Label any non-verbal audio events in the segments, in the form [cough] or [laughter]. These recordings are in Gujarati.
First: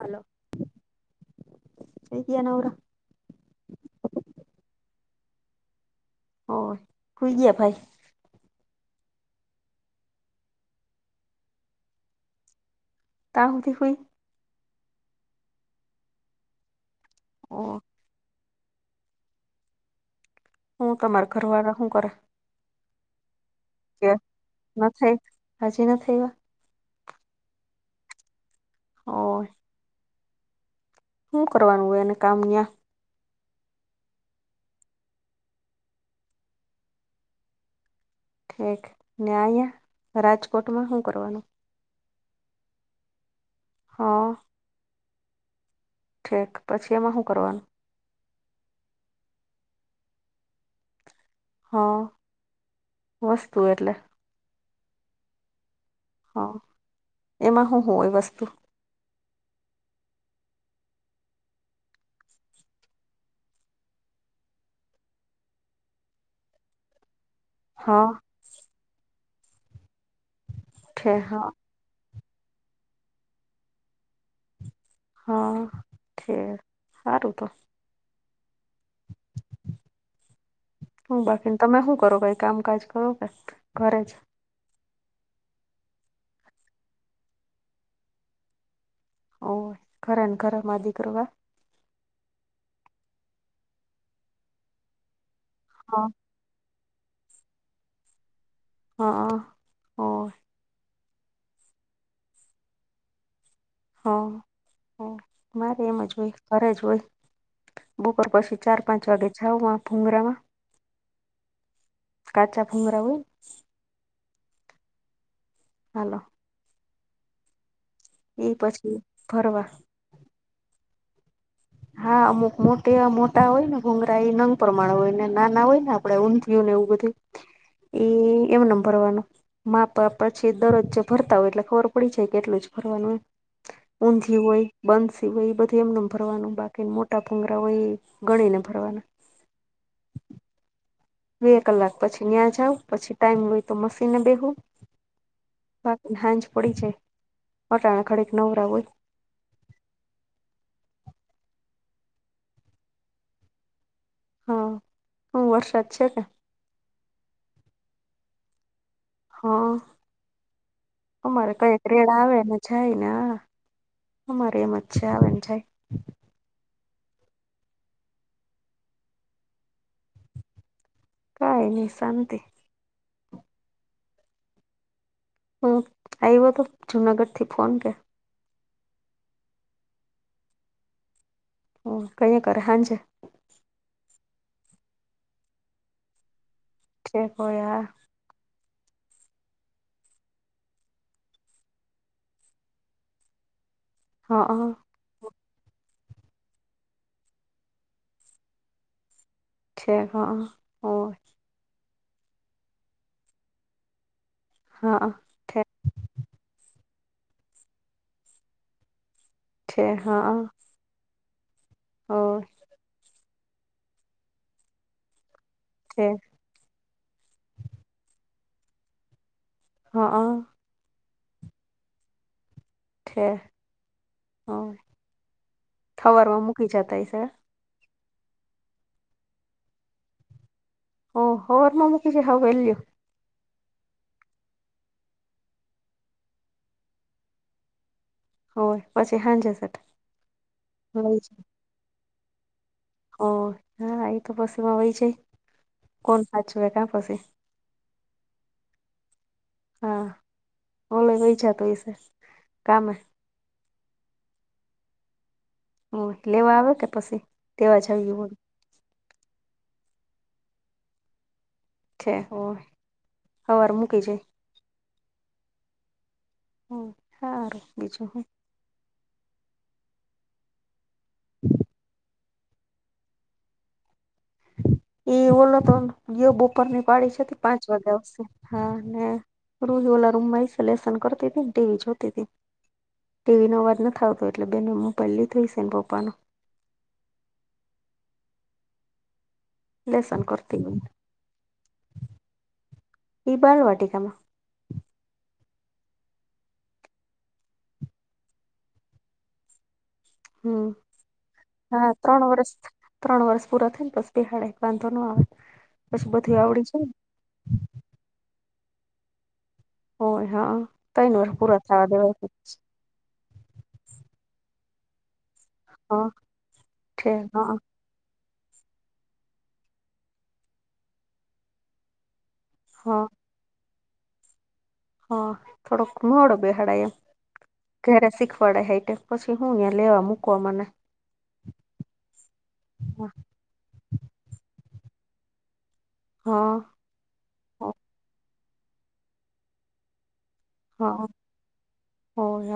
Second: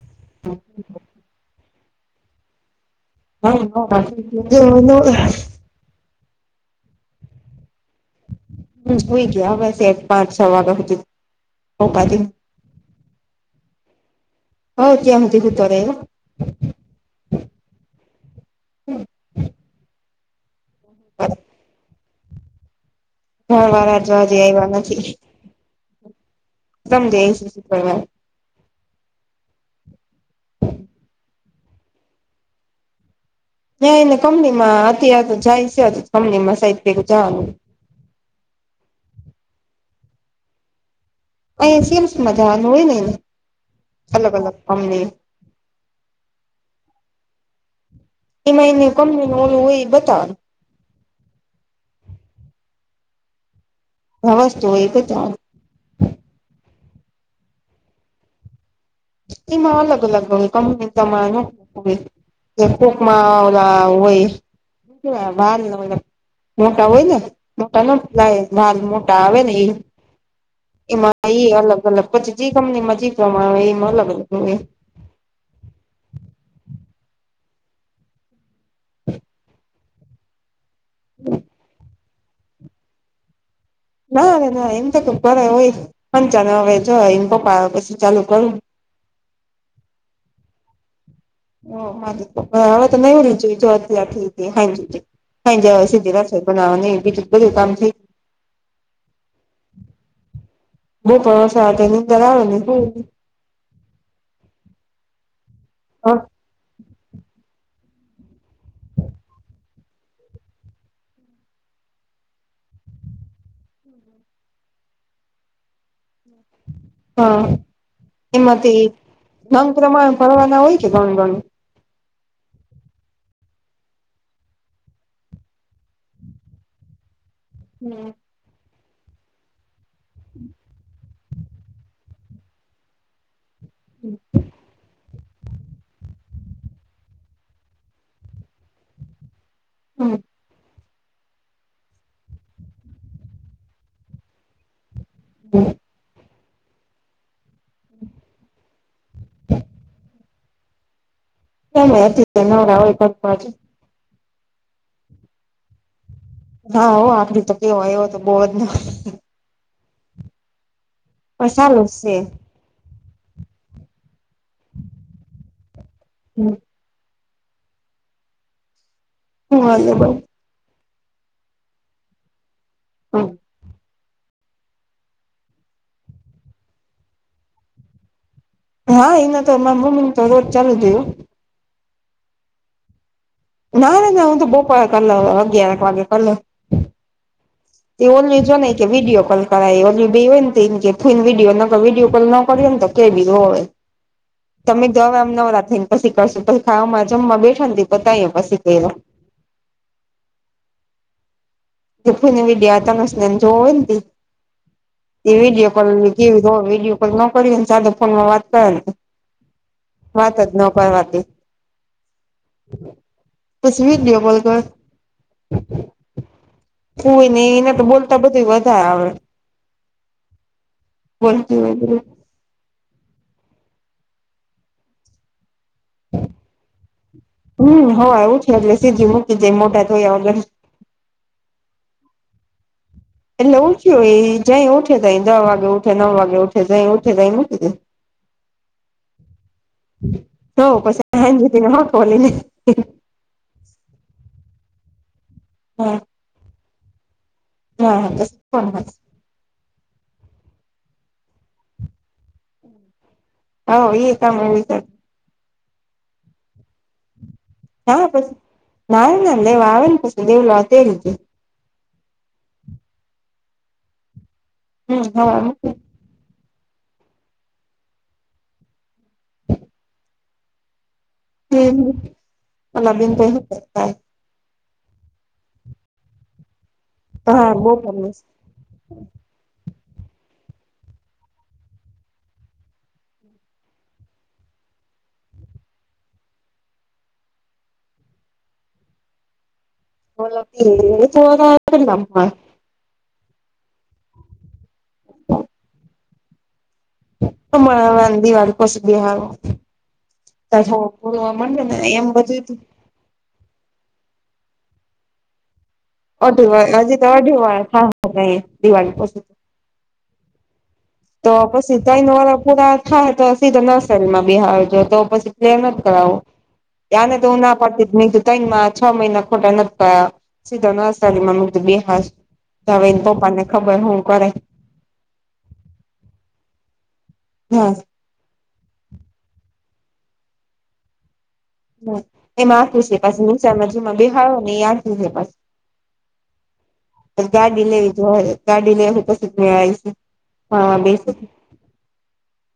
હલો! થઈ ગયા નવરા? [unintelligible] હ સુઈ ગયા ભાઈ. હ હુંઈ ગયા હવે છેઠ પાંચ છ વાગ્યા હુંધી ઊભા થઈ કામ હુધી હુઈ હ કેમ કીધું કરે એ ઓ હું તમાર ઘરવાળા હું કરે? હ અમારા કે હજુ હજી આઇવ્યા નથી હજી નથી સમજે એ [unintelligible] શું કર ઓર શું કરવાનું હોય એને કામ અયાં ત્યાં એને કંપનીમાં અત્યારે તો જાયશે કંપનીમાં સાઈબ ભેગું જવાનું. ઠીક ને અહીયા રાજકોટમાં હું કરવાનું? અહી સિમ્સમાં જવાનું હોયને એને હા અલગ અલગ કંપનીનું ઠીક પછી એમાં હું કરવાનું? એમાં એને કંપનીનું ઓલું હોય એ બતાવાનું હ, વસ્તુ એટલે હ વસ્તુ હોય એ બતાવવાનું. હા, એમાં હું હોય વસ્તું? ઈમાં અલગ અલગ હોય કંપની તમાર હુ [unintelligible] એ કોકમાં ઓલા હોય [unintelligible] મોટા હોય ને મોટા હા [unintelligible] ભાલ મોટા આવે ને એ ઠે એમાં હા એ અલગ અલગ પછી જે કંપનીમા‌ જી પ્રમાણનુ હોય એમાં અલગ અલગનું હોય હા ખેર સારું તો હા હું બાકીને તમે હું કરો? કઈ કામકાજ કરો કે? ઘરે જ ના ના એમ તો કર હોય [unintelligible] ચાને હવે જો એમ પપ્પા પછી ચાલુ કરું. ઓર ખરા ને ખરા મા દીકરવા? ઓ મા દીકરવા. હા હવે તો નવરી છે જોબ ત્યારથી તે હાજી [unintelligible] હમજ્યા આવે છે હા જેવા. બનાવવાની એ બીજું બધું કામથી હ અ. બઉ પવાસ આવે ટ્રેનિંગ કરાવ ને હું હ હ મારે એમ હ જ હોય ઘરે જ હોય બપોર પછી ચાર પાંચ વાગે જાવ આ ભુંંગરામાં કાચા ભુંંગરા હોય ને હાલો હા એ એમાંથી ઈ પછી ભરવા નંગ પ્રમાણ ફરવાના હોય છે ઘણ ઘણું હા અમુક મોટે મોટા હોય ને ભુંગરા એ નંગ પ્રમાણ હોય ને નાના હોય ને આપડે ઊંઘ્યું ને એવું બધું ઈ એ એવો ભરવાનું માપ પછી દરરોજ જે ભરતા હોય એટલે ખબર પડી જાય કેટલું જ ભરવાનું. ઊંધિયું હોય, બન્સી હોય એ બધું એમનેમ ભરવાનું. બાકી મોટા ભુંગરા હોય એ ગણી ને ભરવાના. [unintelligible] બે કલાક પછી ન્યા જાઉ, પછી ટાઈમ હોય તો મશીને બેહુ. બાકી સાંજ પડી જાય, અટાણે ઘડીક નવરા હોય. [unintelligible] [unintelligible] હા બહું વરસાદ છે કે. હા હો આપડી તો કેવાય એવો તો બહું જ ના [unintelligible] હા પણ અમારે કંઈક સારું રેડ છે આવે ને જાયને આ અમારે એમ જ છે આવે ન જાય. હમ્મ. હુ‌ હાલે બહુ. કાઈ નહી શાંતિ. [unintelligible] હુ આયવો તો જુનાગઢ થી ફોન કે હા એન તો મારી મમ્મી ને તો રોજ ચાલુ જ હોય. હ કઈ એ કરે હાંજે? ના ના ના હું તો બપોરે કર લઉ અગિયારેક વાગે કર લઉ. [unintelligible] એ ઓન્લી જો ને કે વીડિઓ કોલ કરાય અમે બે હોઈએ ન તો એમ કે કોઈને વિડીયો ન ક વિડીયો કોલ ન કરીએ ન તો. કેવી હોય? હા. તો હવે આમ નવરા થઈને પછી કરશું પછી ખાવામા જમવા બેઠા ન તે બધાએ પછી કર્યું. છે, હા હોય. [unintelligible] વિડિયો આ તમસને જોવોય ન તઇ. હા એ ઠેક વિડીયો કોલ કેવી હો વિડીયો કોલ ન કર ને સાદો ફોનમાં વાત કરે. ઠેક વાત જ નો કરવા દે. હા. પસી વિડીઓ કોલ કર. ઠીક. કોઈ ને એને તો બોલતા બધુંય વધાર આવડે. હા. બોલતી વોદરી [unintelligible] સવારમાં મૂકી જાતા શે. હમ્મ, હો એવુ છે એટલે સીધી મૂકી જાય મોઢા ધોયા વગર. ઓ હવારમાં મૂકી જાય હાવ વેલ્લી. એટલે ઉઠ્યું એ જઈ ઉઠે તાય દહ વાગે ઉઠે નવ વાગે ઉઠે જાય ઉઠે તાય મૂકી દે. હોય પછી હાંજે સેટ તો પછી લઈ સાંજે [unintelligible] ઓ હા એક બસમાં વઇ જાય. હા. કોણ સાચવે કા પસી. [unintelligible] હા, ઓમેં વહી હોઈશ જાતો વિશે કામે હા, એ તમે [unintelligible] હા, લેવા આવે કે પસી હા, પછી ના ના લેવા આવે ને પછી દેવલો તેડી જાય. છે. હમ સવાર મૂકી જાય. હમ્મ, હા. હારુ બીજું હુ હમ્મ, [unintelligible] એ ઓલો તો ગયો બપોરની પાડી છે તો તે હા પાંચ બહુ વાગે ગમે આવશે. હા, ને રૂહી ઓલા રૂમમાં લેશન કરતી તી ને ટીવી ન જોતી તી. ટીવીનો અવાજ ન થ આવતો એટલે બેને મોબાઈલ લીધો હશે એન પપ્પાનો. લેસન બોલો કરતી હોય [unintelligible] ઈ બાલવાટિકા માં [inaudible] હમણાં વાંધી વાળકો [unintelligible] હમ હા [unintelligible] એમ ત્રણ વર્ષ બધું ત્રણ વર્ષ પૂરા થઈ ને પસ બેહાડય વાંધો ન આવે. પછી બધું અઢી આવડી વા જાય હજી તો અઢી વા હા દિવાળી પછી. હોય હા અ તો પસી તય ન વરહ પૂરા થાય તો સીધો નર્સરીમાં બિહારજો તો પછી કળુ હા છે હા [unintelligible] તઇન છ મહિના ખોટા નતા સીધા નર્સરી મુ બેહ તો હવે હા એના પપ્પા ને ખબર હું કરે. હ થોડોક મોડો બેહાડા એમ. હા. ત્યારે શીખવાડે હે પછી હું લેવા મૂકવા માટે એમાં આખુ છે હા [unintelligible] બેહાળો ને એ આચું છે. હા. ગાડી લેવી જોવા ગાડી લઈપશી જ મેળ આવીશું. હા હો હ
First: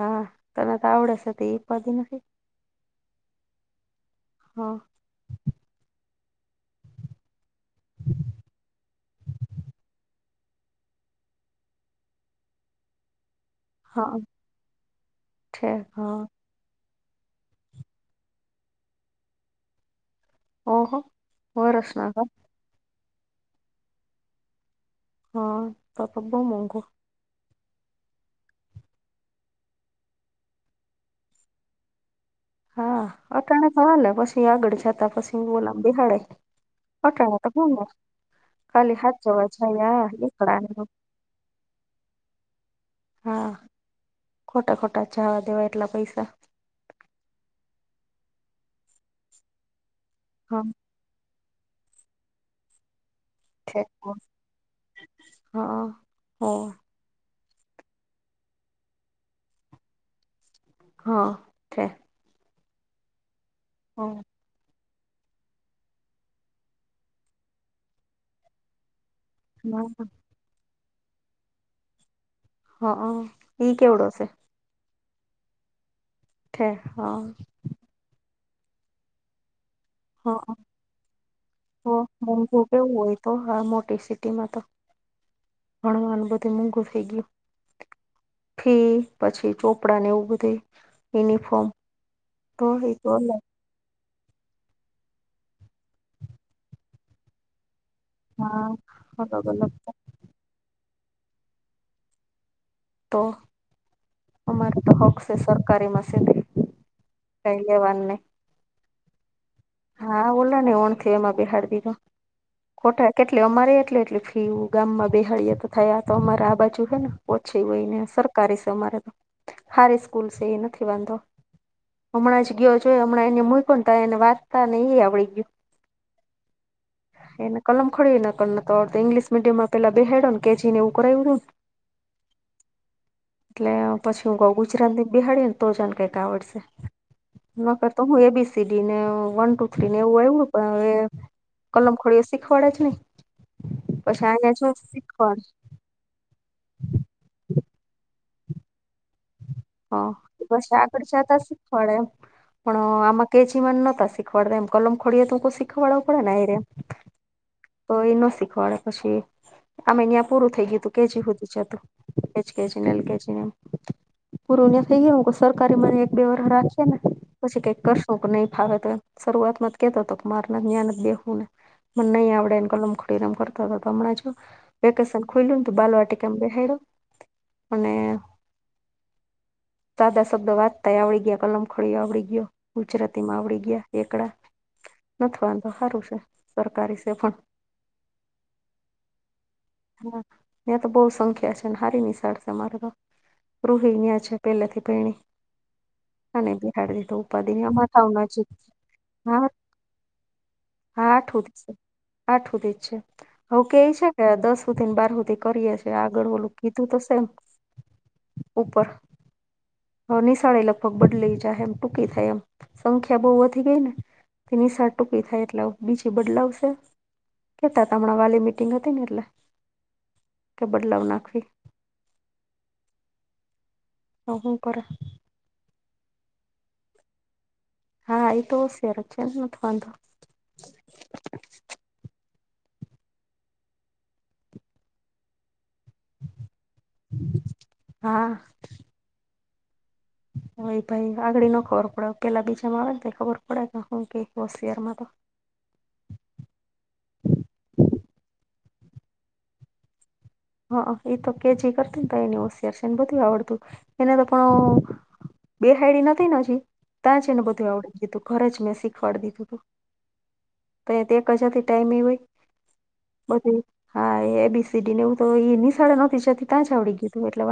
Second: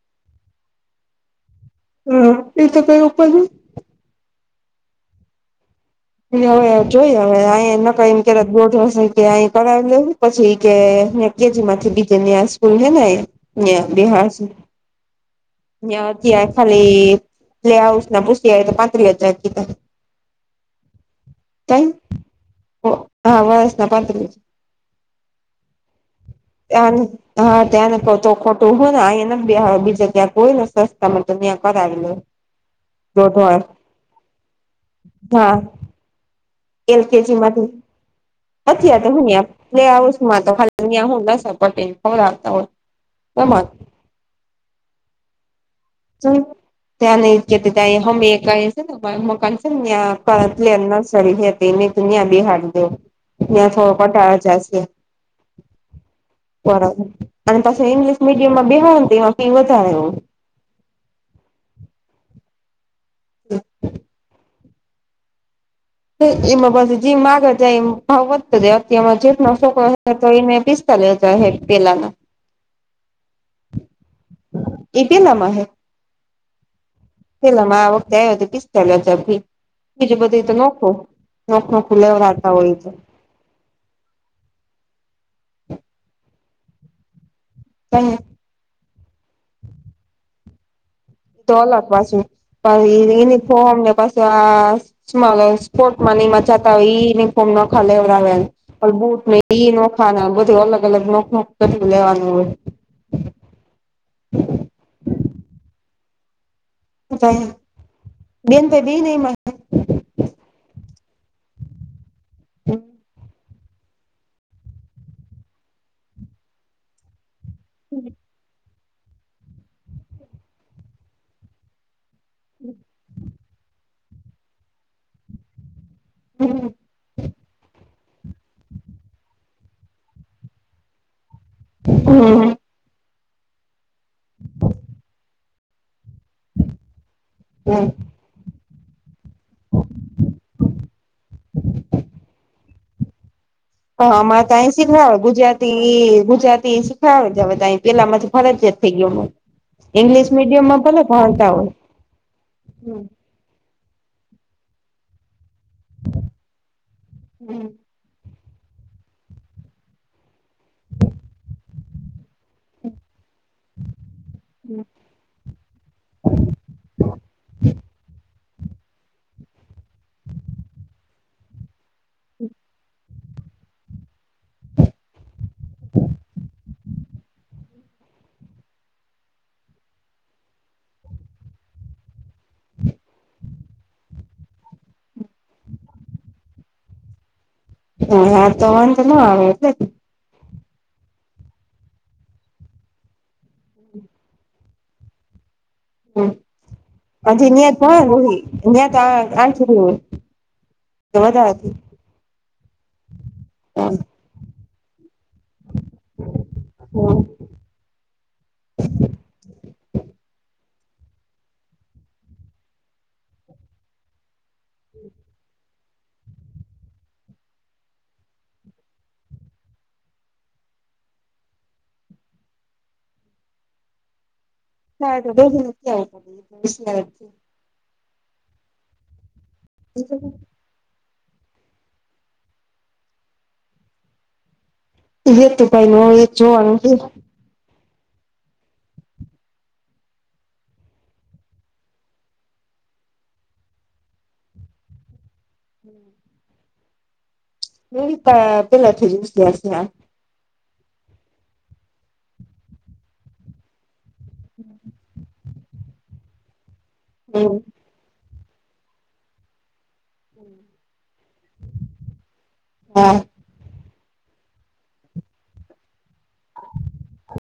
તને તો આ આવડે છે હતી પછી નથી. હા એ તો કઈ ઉપર હા. એ હવે જોઈ હવે અહીં ન કઈ બોડ હશે કે અ કરાવી લેવું પછી ઇ કે કે જેમાંથી બીજે ન્યા સ્કૂલ હે નયા હા બેહાદળ સે. છે હા નયા ખાલી પ્લે હાઉસ ના પૂશી આવી તો પાંત્રીસ હજાર કીધા. ઓહો હો કઈ વર્ષ ના હ? હા વર્ષ ના પાત્રીસ હજાર. હા. આ તો બહુ મેઘ [unintelligible] હા ત્યાંને કો તો ખોટૂ હોયને અહીયા નથ બીજા ક્યાંક હોય ને સસ્તામાં તો ત્યાં કરાવી લે. હા દોઢ અટાણ તો હાલે પછી આગળ જતા પછી ઓલાં બિહાડાય. એલ કેજી માંથી ખાલી નથી તો હું હાચવવા પ્લે જાય હા હાઉસ માં તો એકડા ને ખાલી અ હું નબ [unintelligible] પટે હા [unintelligible] ખોટા ખોટા જાવા દેવા એટલા [unintelligible] પૈસા પરતલે હા એના સળખ હતીને તમે બેહાડી દો. ત્યાં છે થોડો ઘટાળ જશે હા ઓ બરાબર. અને પછી ઇંગ્લિશ મીડિમમાં બેહાડી દેવા ની ફી વધારે હોય. હા થે. [inaudible] હા. તો એમાં પછી જેમ મા આગળ જાય એ ભાવ વધતો જાય અતયમાં જેટ છોકરો તો એને ફીસ ચલે ચાહે પેલા ના. હા હા એ કેવડો છે. એ ટી એમ નામાં હૈ. થે હા. પેલો માં આ વખતે આવ્યો હતો પીસચાલિયા કરથી. બીજું બધી તો હા નખો નખ ન તો ખુલેવ લતા મોંઘું હોય તો. કેવું તો આ મોટી સિટીમાં તો ભણવાનું બધું મોઘું થઈ ગયું. તેમ હમ્મ પછી ચોપડા ને એવું બધે તો અલગ પાછું તો પણ અલગ યુનિફોર્મને પાછ ત્યાં સ્માને સ્પોર્ટમાંની માં જાતા હોય ઇનિફોર્મ ન ખાલે પણ હા બુટ અલગ ને અલગ ઈ નખા બધું અલગ અલગ નખ નખ કરી લેવાનું હવે. તો અમારે તો હક છે સરકારી મશીન. હો જાએ હે, દિન પે દિન મહે હા ઓલા ને ઓણ થ એમાં બેહાડ દીધો ખોટા કેટલી અમારે એટલી એટલી. કેવુ ગામમાં બેહાળએ તો થયા તો અમારે આ બાજુ હે ને. ઓછી હોયને સરકારી છે અમારે તો હારી સ્કૂલ છે એ નથી વાંધો. હમણાં જ ગયો જોઈ હમણાં એને મુઈકો તો એને વાર તા નહિ આવડી ગયું એના કલમ કોઈ નકલ નતો આવડતું ઇંગ્લિશ મીડીયમમાં પેલા બેહાડ્યો કેજી ને એવું કરએવડું. હમ્મ. એટલે પછી હું કઉ ગુજરાતીમાં બેહડીએને તો જન કહેતા આવડશે ન હમ કરતું એ બી સી ડી ને હું વન ટુ થ્રી ને એવું આવ્યું પણ હવે કલમ કોઈ શીખવાડે જ નહી. હા પછી અમા તો અહીંયા જો અહી શીખવડાવે શીખવાડ ગુજરાત તી ગુજરાતી શીખાવાળે જ અહીં પેલામાંથી ફરજિયાત થઈ ગયુ અમે. હ પછી આગળ જતા શીખવાડે પણ અહ હોય આમાં કે જી વન નહોતા શીખવાડતા એમ કલમ ખોડીએ શીખવાડવું પડે ને રેહ. તો એ નો શીખવાડે પછી આમે ત્યા પૂરું થઈ ગયું તું કે જી હુધી જ હતું. એજ કે જી ને લીધે છે. પૂરું ન થઇ ગયુ હમ સરકારી મને એક બે વરસ રાખ જે ને. પછી કઈક કરશું કે નહી ફાવે તો એમ શરૂઆતમાં જ કેતો હતો માર ન્યા નહી બેવું ને મન નઈ આવડે ને કલમ ડેરામ કરતો તો હમણાં જો વેકેશન ખુલ્યું ને બાલવાટીકા માં બેહાડ્યો. અને સાદા શબ્દ વાચતાય આવડી ગયા કલમ ખોડી આવડી ગયો ગુજરાતી માં આવડી ગયા એકડા. નથ વાંધો હારું છે સરકારી છે પણ હા હા તો વાંધો નો આવે એટલે. હા ત્યાં તો બહુ સંખ્યા છે. ને હારી નિશાળશે મારે તો થઈ યા છે. પેહેલેથી પૈણી હજી અને બિહાડ ની તો ન્યા જ ઉપાધિ ભણે માથાના જ રોહી ન્યા તો હા આઠરું હા આઠ હોય તો સુધી છે. આઠ સુધી જ છે. હઓ કે છે. કે દસ સુધી ને બાર સુધી કરીએ છે. ત્યાં આગળ ઓલું કીધું તોશે એમ છે. ઉપર હ નિશાળે લઈ. કોક બદલાઈ જાહે એમ ટૂંકી થાય એમ સંખ્યા બહુ વધી ગઈ હે ને તે નિશા ટૂંકી થાય એટલે બીજી બદલાઉં શે છે. કેતા હમણાં વાલી મીટિંગ હતી. ને એટલે કે બદલાવ નાખવી. ભઉ ભઉ કરે. [unintelligible] હા એ તો હોશીયાર છે. એ નથ વાંધો એ લોકો નું હેતુ ભાઈ નું એ જોવાનું છે. હા.... હ ભાઈ આગળ ની ખબર પડે પેલા બીજામાં આવે ને તો ખબર પડે કે શું કઈક હોશિયારમાં તો. [inaudible] કેવી પે પેલા થી જ હોશિયાર છે. આ હઅ એ તો કે છે. કરતી ને તો એની હોશિયાર છે. એને બધું આવડતું એને તો પણ બેહાયડી નથી. હજી ત્યાં જ છે એને બધું આવડી દીધું ઘરે જ મેં શીખવાડી દીધું તું. તે કજાથી ટાઈમ એ હા હોયી હા એ બી સી ડીને એવું. તો એ નિશાડે નોતી જતી. ત્યાં જ આવડી ગયું તું એટલે વધુ